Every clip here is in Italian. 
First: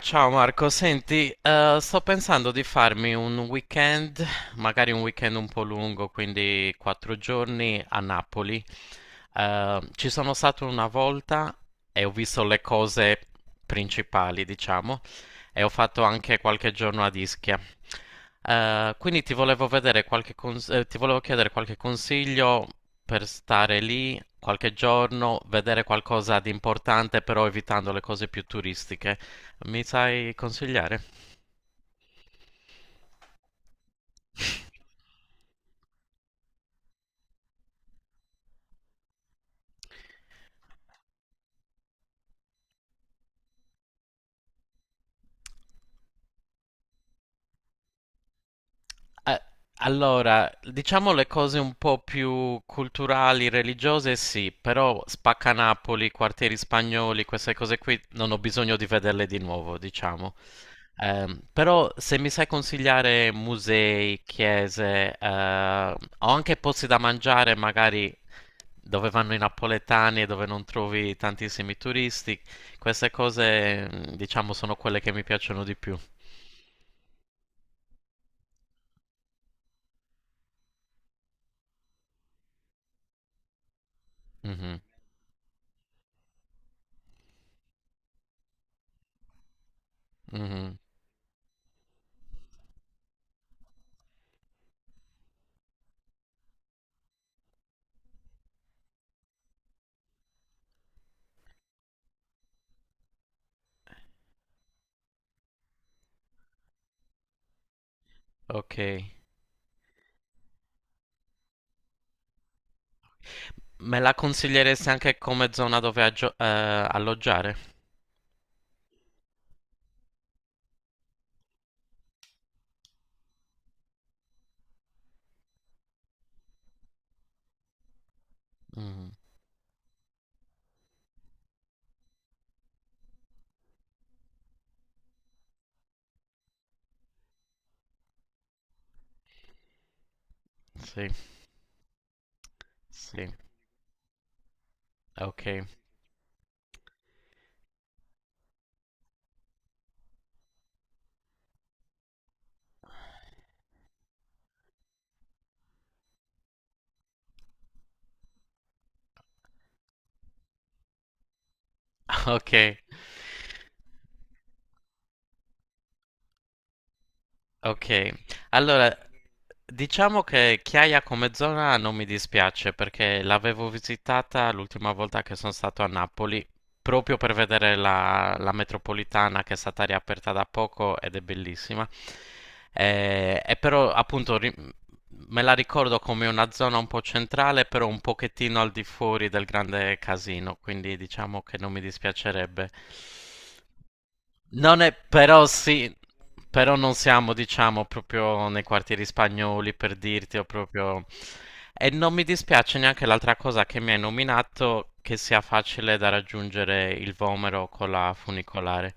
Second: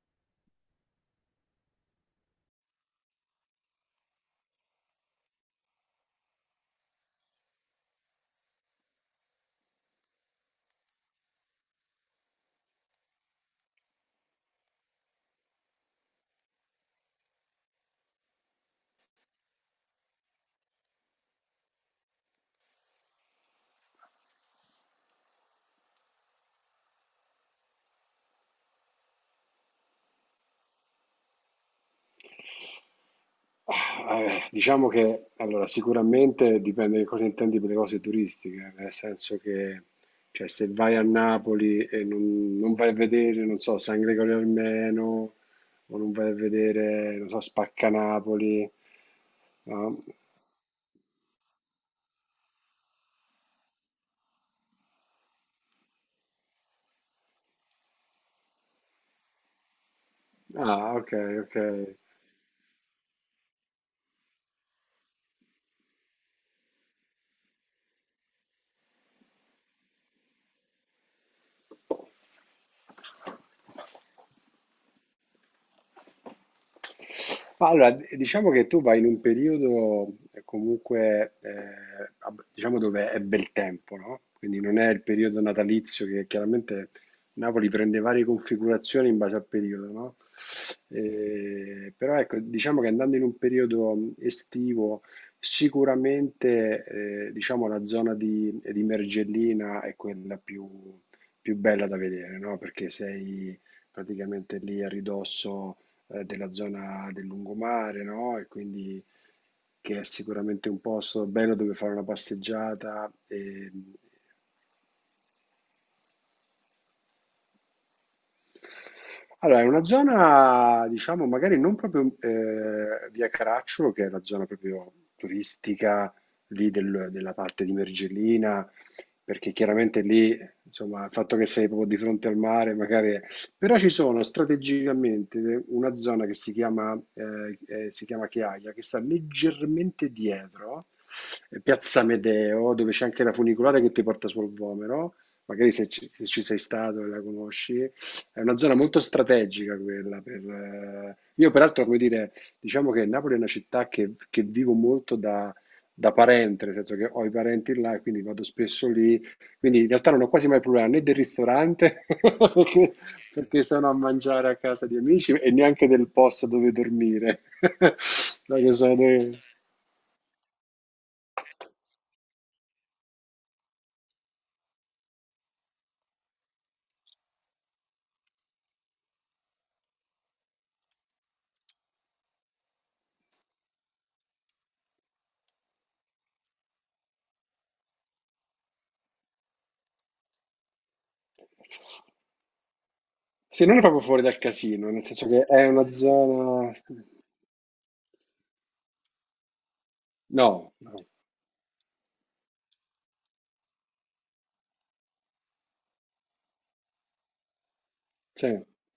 Ciao Marco, senti, sto pensando di farmi un weekend, magari un weekend un po' lungo, quindi 4 giorni a Napoli. Ci sono stato una volta e ho visto le cose principali, diciamo, e ho fatto anche qualche giorno a Ischia. Quindi ti volevo vedere ti volevo chiedere qualche consiglio per stare lì qualche giorno, vedere qualcosa di importante, però evitando le cose più turistiche. Mi sai consigliare? Diciamo che allora, sicuramente dipende che cosa intendi per le cose turistiche, nel senso che cioè, se vai a Napoli e non vai a vedere, non so, San Gregorio Armeno, o non vai a vedere, non so, Spaccanapoli, Eh, no? Allora, diciamo le cose un po' più culturali, religiose, sì, però Spaccanapoli, quartieri spagnoli, queste cose qui non ho bisogno di vederle di nuovo, diciamo. Ah, ok, ok. Però se mi sai consigliare musei, chiese, o anche posti da mangiare, magari dove vanno i napoletani e dove non trovi tantissimi turisti, queste cose, diciamo, sono quelle che mi piacciono di più. Ma allora, diciamo che tu vai in un periodo comunque, diciamo dove è bel tempo, no? Quindi non Mhm, è il periodo natalizio che chiaramente Napoli prende varie configurazioni in base al periodo, no? mhm, Però ecco, diciamo che andando in un periodo estivo, sicuramente, diciamo la zona di Mergellina è quella più, più bella da vedere, no? Perché sei praticamente lì a ridosso della zona del lungomare, no? E ok. quindi che è sicuramente un posto bello dove fare una passeggiata e Me la consiglieresti anche come zona dove alloggiare? allora è una zona, diciamo, magari non proprio via Caracciolo, che è la zona proprio turistica lì della parte di Mergellina, Mm, perché chiaramente lì, insomma, il fatto che sei proprio di fronte al mare, magari è. Però ci sono strategicamente una zona che si chiama Chiaia, che sta leggermente dietro, sì, Piazza Medeo, dove c'è anche sì, la funicolare che ti porta sul Vomero, ok, magari se se ci sei stato e la conosci. È una zona molto strategica quella per, io peraltro, come dire, diciamo che Napoli è una città che vivo molto da, da parente, nel senso che ho i parenti là e quindi vado spesso lì. Quindi in realtà non ho quasi mai problema né del ristorante, ok. perché, perché sono a mangiare a casa di amici, e neanche del posto dove dormire. Ok, Dai, che allora sono dei. diciamo che Chiaia come zona non mi dispiace perché l'avevo visitata l'ultima volta che sono stato a Napoli proprio per vedere la metropolitana che è stata riaperta da poco ed è bellissima. Però appunto me la ricordo come una zona un po' centrale, però un pochettino al di fuori del grande casino, quindi diciamo che non mi dispiacerebbe. Sì, non è proprio fuori dal Non casino, è, nel senso che però è una sì, zona. però non siamo, diciamo, proprio nei quartieri spagnoli per dirti, o No, no. proprio... E non mi dispiace neanche l'altra cosa che mi hai nominato, che sia facile da raggiungere il Vomero con la Sì. funicolare.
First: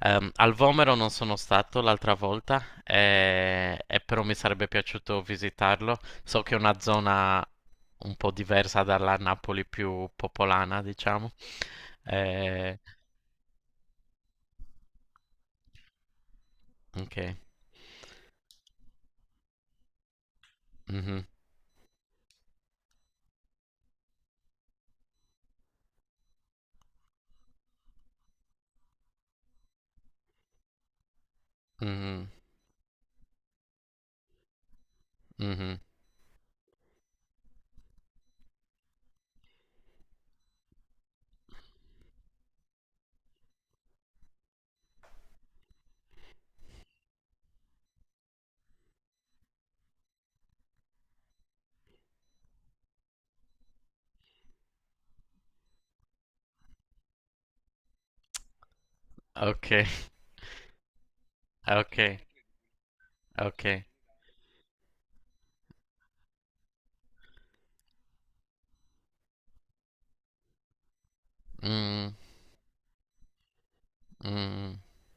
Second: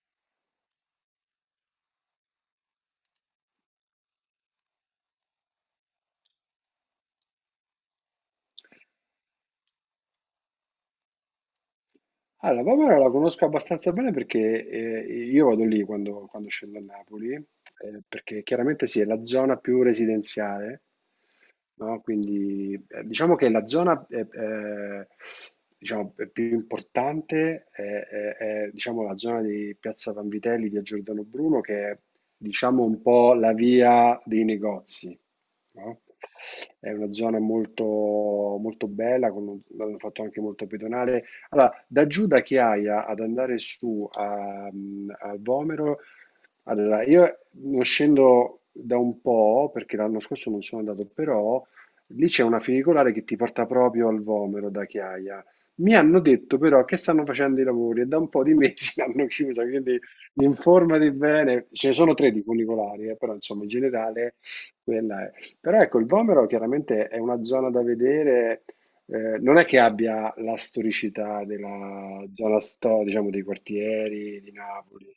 Al Vomero non sono stato l'altra volta, e però mi sarebbe piaciuto visitarlo. So che è una zona un po' diversa dalla Napoli più popolana, diciamo. Allora, Eh, Vomero la conosco abbastanza bene perché io vado lì quando, quando scendo a Napoli, ok. Perché chiaramente sì, è la zona più residenziale, Mhm. no? Quindi diciamo che la zona diciamo, più importante è, diciamo, la zona di Piazza Vanvitelli, via Giordano Bruno, che è Mh-mh, diciamo un po' la via dei negozi, mh-mh. no? È una zona molto, molto bella, con un l'hanno fatto anche molto pedonale. Allora, da giù da Chiaia ad andare su a, a Vomero, allora io non scendo da un po', perché l'anno scorso non sono andato, però lì c'è una funicolare che ti porta proprio al Vomero da Chiaia. Mi hanno detto però che stanno facendo i lavori e da un po' di mesi l'hanno chiusa, Okay, quindi informati bene. Ce ne sono okay, tre di funicolari, però insomma in okay. generale quella è. Però ecco, il Vomero chiaramente è una zona da vedere non è che abbia la storicità Mh, della zona sto, diciamo, dei quartieri di mh, Napoli,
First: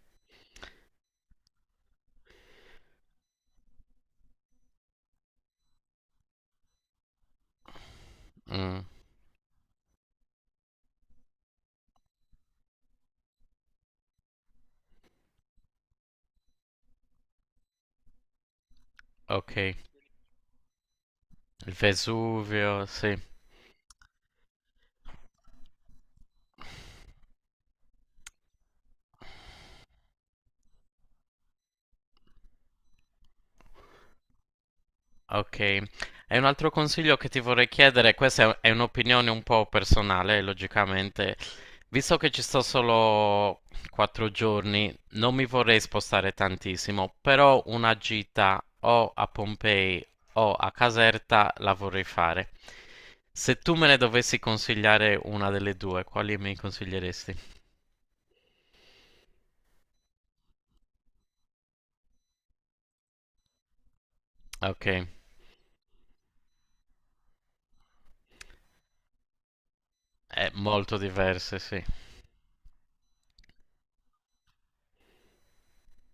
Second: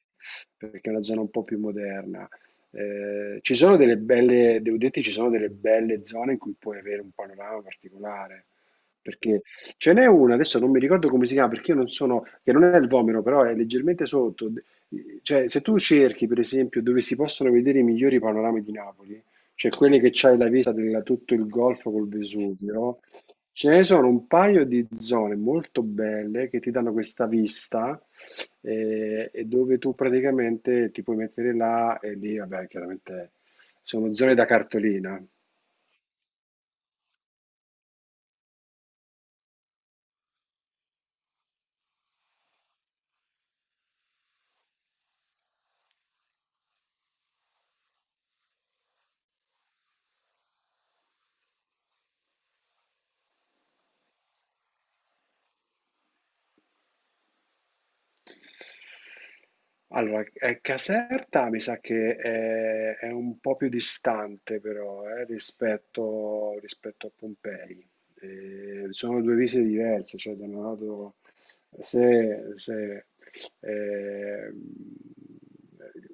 perché è una zona un po' più moderna. Ci sono delle belle, devo dirti, ci sono delle belle zone in cui puoi avere un panorama particolare, mh, perché ce n'è una, adesso non mi ricordo come si chiama, perché io non sono, che non è il Vomero, però è leggermente sotto. Cioè, se tu cerchi, per esempio, dove si possono vedere i migliori panorami di Napoli, cioè okay. quelli che c'hai la vista di tutto il Il golfo col Vesuvio, Vesuvio, sì. ce ne sono un paio di zone molto belle che ti danno questa vista e dove tu praticamente ti puoi mettere là e lì, vabbè, chiaramente sono zone da cartolina. Ok, e un altro consiglio che ti vorrei chiedere, questa è è un'opinione un po' personale, logicamente, visto che ci sto solo 4 giorni, non mi vorrei spostare tantissimo, però una gita o a Pompei o a Caserta la vorrei fare. Se tu me ne dovessi consigliare una delle due, quali mi consiglieresti? Allora, Caserta mi sa che è un po' più distante Ok, però, rispetto a Pompei. Sono 2 visite diverse, cioè da è un molto lato diverse, sì. se se, ehm,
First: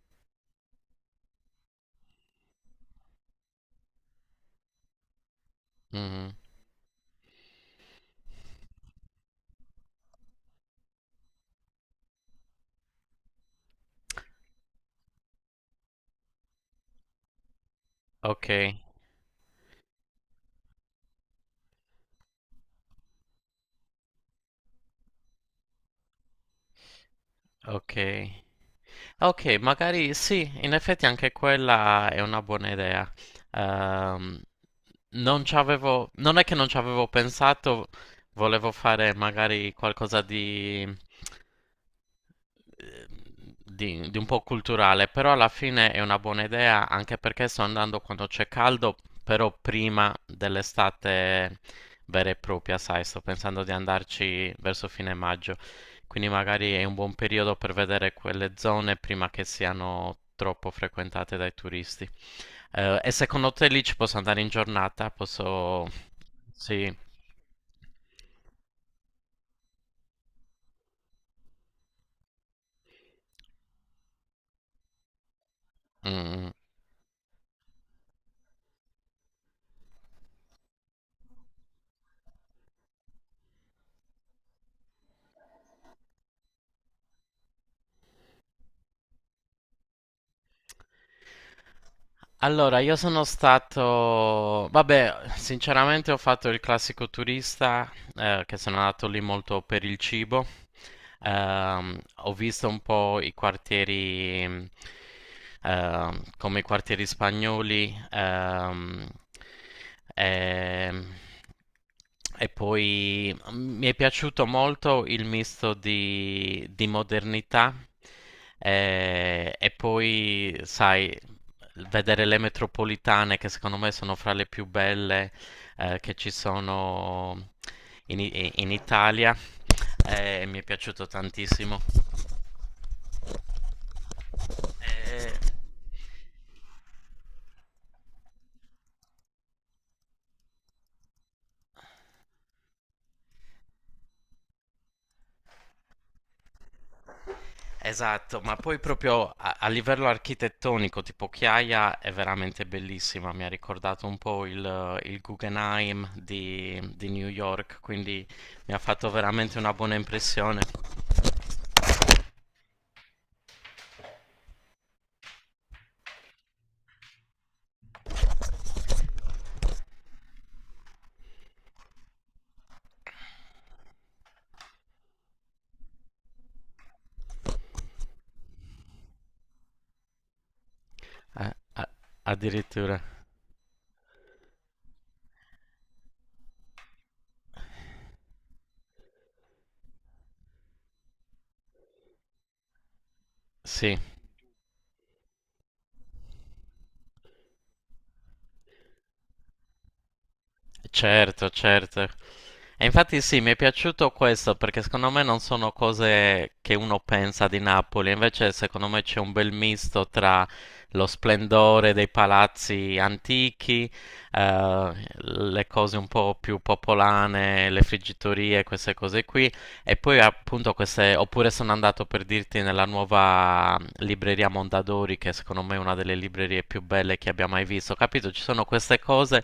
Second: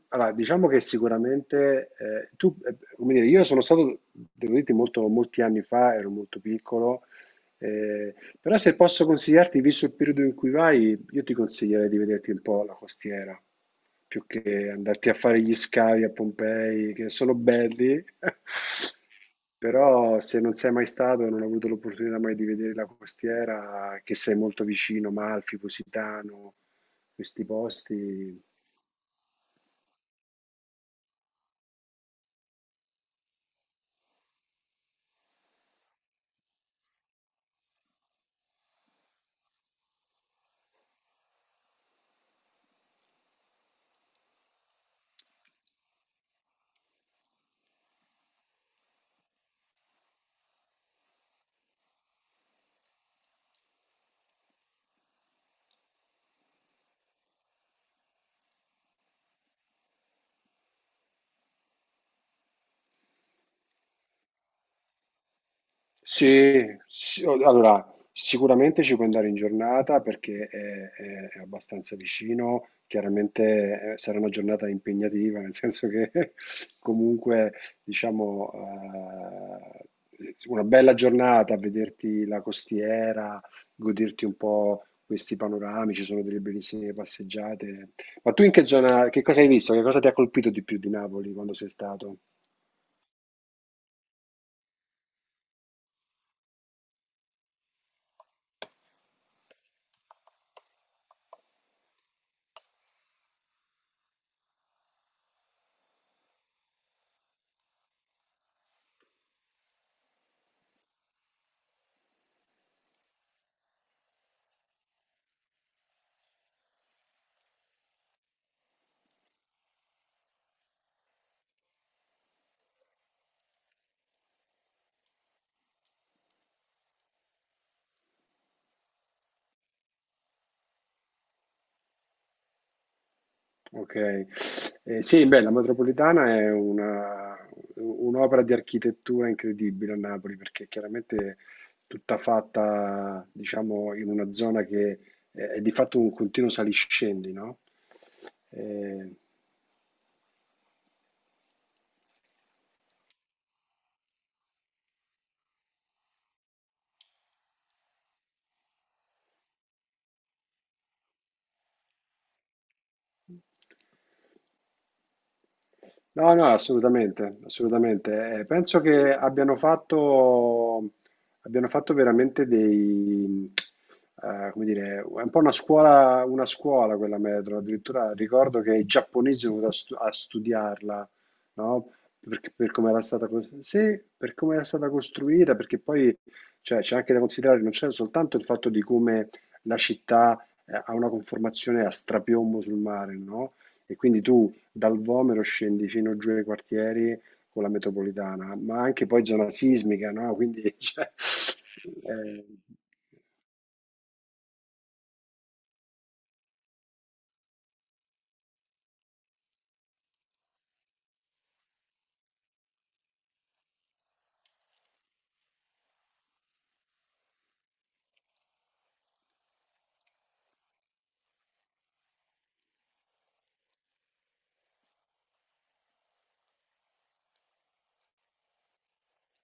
allora diciamo che sicuramente, tu come dire, io sono stato, devo dirti molto molti anni fa, ero Mhm. molto piccolo, eh, però se posso consigliarti, visto il periodo in cui vai, io ti consiglierei di vederti un po' la costiera, più che andarti a fare gli scavi a Pompei, che sono belli, Ok, però se non sei mai stato e non hai avuto l'opportunità mai di vedere la costiera, che sei molto vicino, Malfi, Positano, questi ok. posti. Ok, magari sì, in effetti anche quella è una buona idea. Ehm, Non è che non ci avevo pensato, volevo fare magari qualcosa di un po' culturale, però alla fine è una buona idea anche perché sto andando quando c'è caldo, però prima dell'estate vera e propria, sai, sto pensando di andarci verso fine maggio, quindi magari è un buon periodo per vedere quelle zone prima che siano troppo frequentate dai turisti. E secondo te lì ci posso andare in giornata? Posso... Sì. Allora sicuramente ci puoi andare in giornata perché è, è abbastanza vicino, chiaramente sarà una giornata impegnativa, nel senso che Mm, comunque diciamo una bella giornata, vederti la costiera, goderti un po' questi panorami, ci sono delle bellissime passeggiate. Ma tu in che zona, che cosa hai visto? Che cosa ti ha colpito di più di Napoli quando sei stato? Allora, io sono stato... Vabbè, sinceramente ho fatto il classico turista, che sono andato lì molto per il cibo. Ho visto un po' i quartieri, come i quartieri spagnoli, ehm, e poi mi è piaciuto molto il misto di modernità e poi, sai, vedere le metropolitane che secondo me sono fra le più belle che ci sono in Italia, mi è piaciuto tantissimo. Ok, eh, sì, Eh, beh, la metropolitana è una un'opera di architettura incredibile a Napoli perché chiaramente è tutta fatta, diciamo, in una zona che è di fatto un continuo saliscendi, no? esatto, ma poi Eh, proprio a livello architettonico, tipo Chiaia è veramente bellissima, mi ha ricordato un po' il Guggenheim di New York, quindi mi ha fatto veramente una buona impressione. no, no, assolutamente, assolutamente. Penso che abbiano fatto veramente dei, come dire, è un po' una scuola quella metro. Addirittura ricordo che i giapponesi sono venuti a, a studiarla, Eh, a- no? Per come Addirittura, era stata, sì, per come era stata costruita, perché poi cioè, c'è anche da considerare, non c'è soltanto il fatto di come la città ha una conformazione a strapiombo sul mare, no? E sì. quindi tu dal Vomero scendi fino giù ai quartieri con la metropolitana, ma anche poi zona sismica, no? Quindi, cioè, Certo, certo. eh, E infatti sì, mi è piaciuto questo perché secondo me non sono cose che uno pensa di Napoli, invece secondo me c'è un bel misto tra lo splendore dei palazzi antichi, le cose un po' più popolane, le friggitorie, queste cose qui, e poi appunto queste, oppure sono andato per dirti nella nuova libreria Mondadori, che secondo me è una delle librerie più belle che abbia mai visto. Capito? Ci sono queste cose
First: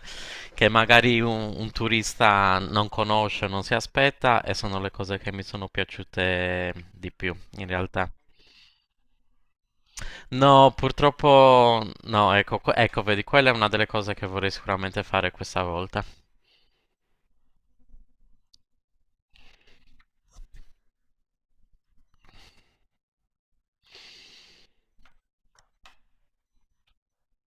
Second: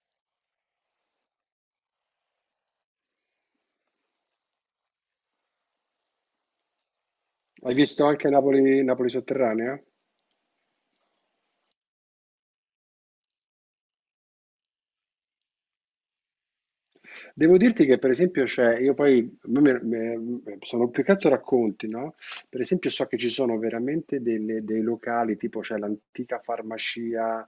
che magari un turista non conosce, non si aspetta, e sono le cose che mi sono piaciute di più, in hai visto realtà. anche Napoli, Napoli sotterranea? No, purtroppo no, ecco, ecco, vedi, quella è una delle cose che vorrei sicuramente fare questa volta. Devo dirti che per esempio c'è, io poi sono più che altro racconti, no? Per esempio so che ci sono veramente dei locali, tipo c'è l'antica farmacia,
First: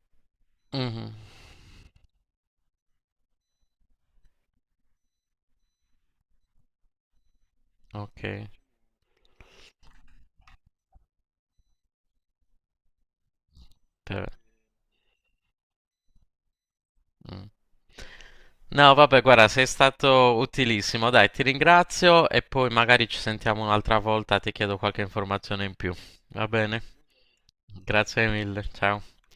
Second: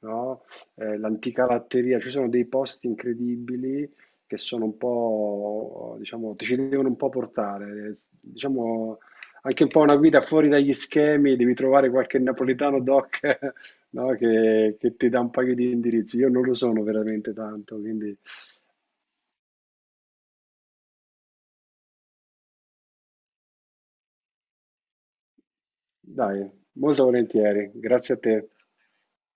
no? Mhm, L'antica latteria, ci sono dei posti incredibili che sono un po', diciamo, ti ci devono un po' portare, ok. diciamo anche un po' una guida fuori dagli schemi, devi trovare qualche napoletano doc, no? te- Che ti dà un paio di indirizzi. Io non lo sono veramente mm. tanto, quindi. No, vabbè, guarda, sei stato utilissimo. Dai, ti ringrazio e poi magari ci sentiamo un'altra volta, ti chiedo qualche informazione in più. Dai, Va bene? molto volentieri, grazie a Grazie te. mille, ciao.